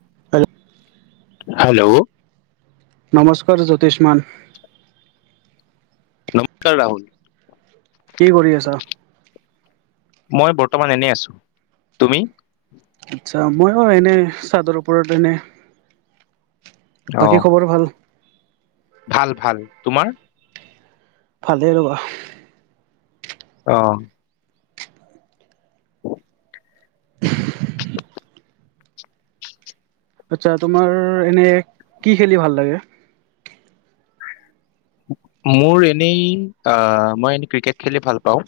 [unintelligible] Hello, নমস্কাৰ জ্যোতিষ্মান। নমস্কাৰ ৰাহুল। কি কৰি আছা? মই বৰ্তমান এনে আছো তুমি? আচ্ছা মই অ', এনেই চাদৰ ওপৰত এনে। অ বাকী খবৰ ভাল? ভাল -ভাল তোমাৰ? ভালে ৰবা। অ', [inaudible] আচ্ছা তোমাৰ, এনে কি খেলি ভাল লাগে? মোৰ এনেই মই এনেই ক্ৰিকেট খেলি ভাল পাওঁ।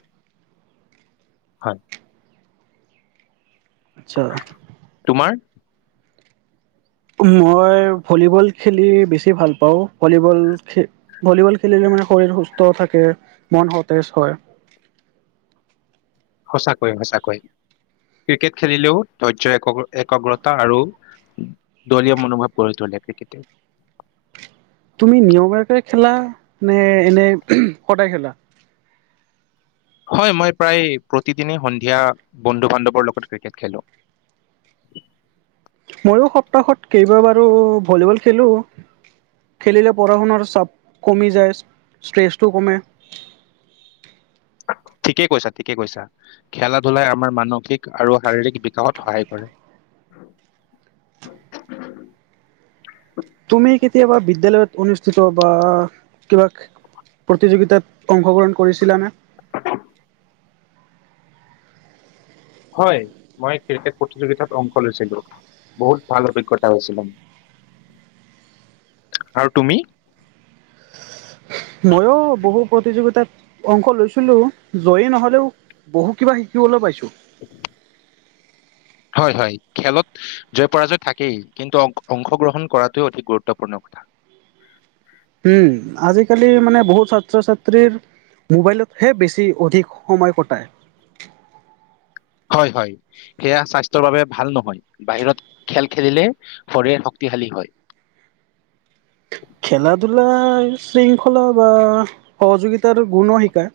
হয়। আচ্ছা, তোমাৰ? মই ভলীবল খেলি বেছি ভাল পাওঁ, ভলীবল খ ভলীবল খেলিলে মানে শৰীৰ সুস্থ থাকে মন সতেজ হয়। সঁচাকৈয়ে -সঁচাকৈয় ক্ৰিকেট খেলিলেও ধৈৰ্য এক একাগ্ৰতা আৰু দলীয় মনোভাৱ গঢ় তলে ক্ৰিকেটে। তুমি নিয়ম একে খেলা নে এনে সদায় খেলা? হয় মই প্ৰায় প্ৰতিদিনেই সন্ধিয়া বন্ধু বান্ধৱৰ লগত ক্ৰিকেট খেলো। ময়ো সপ্তাহত কেইবাবাৰো ভলীবল খেলোঁ, খেলিলে পঢ়া শুনাৰ চাপ কমি যায় ষ্ট্ৰেছটো কমে। ঠিকেই কৈছা -ঠিকেই কৈছা খেলা ধূলাই আমাৰ মানসিক আৰু শাৰীৰিক বিকাশত সহায় কৰে। তুমি কেতিয়াবা বিদ্যালয়ত অনুষ্ঠিত বা কিবা প্ৰতিযোগিতাত অংশগ্ৰহণ কৰিছিলানে? অ', [inaudible] হয় মই ক্ৰিকেট প্ৰতিযোগিতাত অংশ লৈছিলো বহুত ভাল অভিজ্ঞতা হৈছিলো আৰু তুমি? ময়ো বহু প্ৰতিযোগিতাত অংশ লৈছিলো জয়ী নহলেও বহু কিবা শিকিবলৈ পাইছো। [inaudible] হয় -হয় খেলত জয় পৰাজয় থাকেই কিন্তু, অংশগ্ৰহণ কৰাটো অধিক গুৰুত্বপূৰ্ণ কথা। উম', আজিকালি মানে বহুত ছাত্ৰ ছাত্ৰীৰ মোবাইলতহে বেছি অধিক সময় কটায়। হয়- হয় সেয়া স্বাস্থ্যৰ বাবে ভাল নহয় বাহিৰত খেল খেলিলে শৰীৰ শক্তিশালী হয়। খেলা ধূলা শৃংখলা বা সহযোগিতাৰ গুণ শিকায়।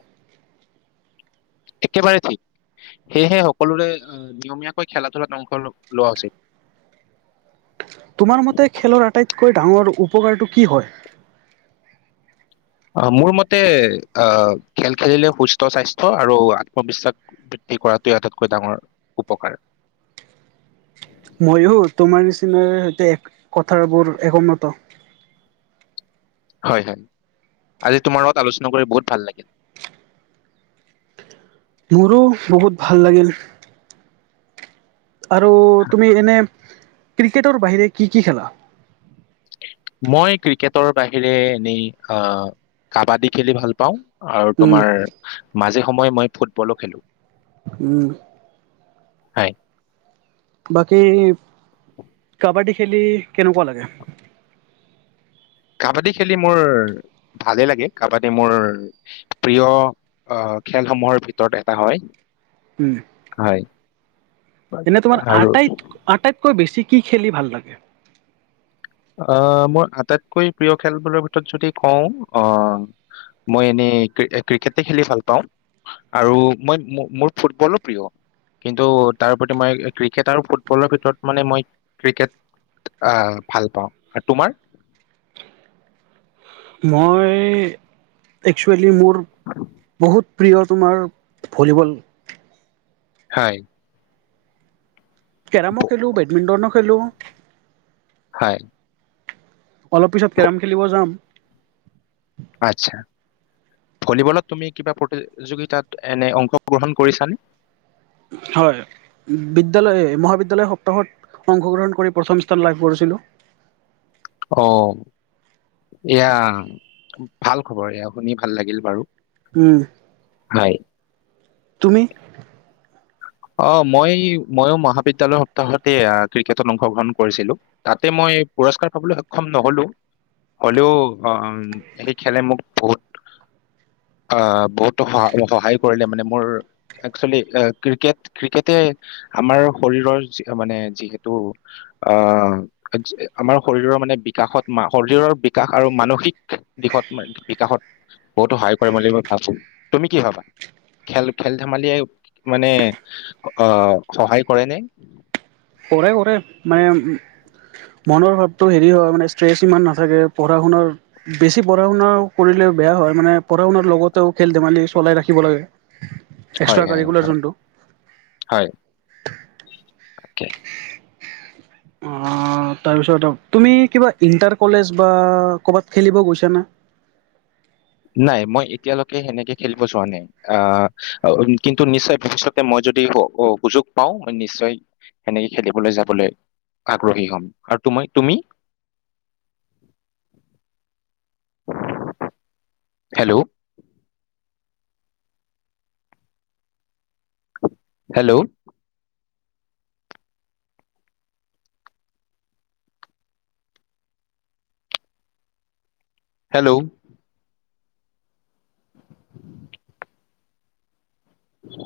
একেবাৰে ঠিক সেয়েহে সকলোৰে নিয়মীয়াকৈ খেলা ধূলাত অংশ লোৱা উচিত। তোমাৰ মতে খেলৰ আটাইতকৈ ডাঙৰ উপকাৰটো কি হয়। আহ মোৰ মতে আহ খেল খেলিলে সুস্থ স্বাস্থ্য আৰু আত্মবিশ্বাস বৃদ্ধি কৰাটোৱে আটাইতকৈ ডাঙৰ উপকাৰ ময়ো তোমাৰ নিচিনাৰ সৈতে কথাবোৰ একমত হয় হয় আজি তোমাৰ লগত আলোচনা কৰি বহুত ভাল লাগিল মোৰো বহুত ভাল লাগিল আৰু তুমি এনে ক্ৰিকেটৰ বাহিৰে কি কি খেলা? মই ক্ৰিকেটৰ বাহিৰে এনেই আহ কাবাডী খেলি ভাল পাওঁ। আৰু উম, তোমাৰ মাজে সময়ে মই ফুটবলো খেলোঁ উম হয় বাকী কাবা্ডী খেলি কেনেকুৱা লাগে? কাবাডী খেলি মোৰ ভালেই লাগে কাবাডী মোৰ প্ৰিয় খেলসমূহৰ ভিতৰত এটা হয়। উম, হয় এনে তোমাৰ আৰু আটাইত আটাইতকৈ বেছি কি খেলি ভাল লাগে। মোৰ আটাইতকৈ প্ৰিয় খেলবোৰৰ ভিতৰত যদি কওঁ মই এনেই ক্ৰিকেট খেলি ভাল পাওঁ আৰু মই মোৰ ফুটবলো প্ৰিয় কিন্তু তাৰোউপৰি মই ক্ৰিকেট আৰু ফুটবলৰ ভিতৰত মানে মই ক্ৰিকেট ভাল পাওঁ আৰু তোমাৰ মই একচোয়েলি মোৰ বহুত প্ৰিয় তোমাৰ ভলীবল। হয়। কেৰমো ভ- খেলো, বেডমিন্টনো খেলেলো। হয়। অলপ পিছত ভ- কেৰম খেলিব যাম। আচ্ছা ভলীবলত তুমি কিবা প্ৰতিযোগিতাত এনে অংশগ্ৰহণ কৰিছানে? হয় বিদ্যালয় মহাবিদ্যালয় সপ্তাহত অংশগ্ৰহণ কৰি প্ৰথম স্থান লাভ কৰিছিলোঁ। অঁ ' এয়া ভাল খবৰ, এয়া শুনি ভাল লাগিল বাৰু। হম। হয়। তুমি? আহ মই ময়ো মহাবিদ্য়ালয়ৰ সপ্তাহতে ক্ৰিকেটত অংশগ্ৰহণ কৰিছিলো, তাতে মই পুৰস্কাৰ পাবলৈ সক্ষম নহলো হলেও আহ সেই খেলে মোক বহুত আহ বহুত সহায় কৰিলে। মানে মোৰ একচুৱেলি। ক্ৰিকেট ক্ৰিকেটে আমাৰ শৰীৰৰ মানে যিহেতু আহ আমাৰ শৰীৰৰ মানে বিকাশত শৰীৰৰ বিকাশ আৰু মানসিক দিশত ম বিকাশত বহুতো সহায় কৰে বুলি মই ভাবো, তুমি কি ভাবা খেল খেল ধেমালিয়? মানে আহ সহায় কৰে নে? কৰে কৰে মানে মনৰ ভাৱটো হেৰি হয় মানে ষ্ট্ৰেছ ইমান নাথাকে পঢ়া শুনাৰ বেছি পঢ়া শুনা কৰিলে বেয়া হয়, মানে পঢ়া শুনাৰ লগতেও খেল ধেমালি চলাই ৰাখিব লাগে। হয় এক্স্ৰা হয় কাৰিকুলাৰ হয় যোনটো। হয় তাকে। তাৰপিছ তুমি কিবা ইণ্টাৰ কলেজ বা ক'বাত খেলিব গৈছানে? নাই মই এতিয়ালৈকে সেনেকে খেলিব যোৱা নাই, আহ কিন্তু নিশ্চয় ভৱিষ্যক মই যদি সুযোগ পাও মই নিশ্চয় সেনেকে খেলিবলৈ যাবলৈ আগ্ৰহী হম আৰু তুমি? হেল্ল' হেল্ল' হেল্ল' উম।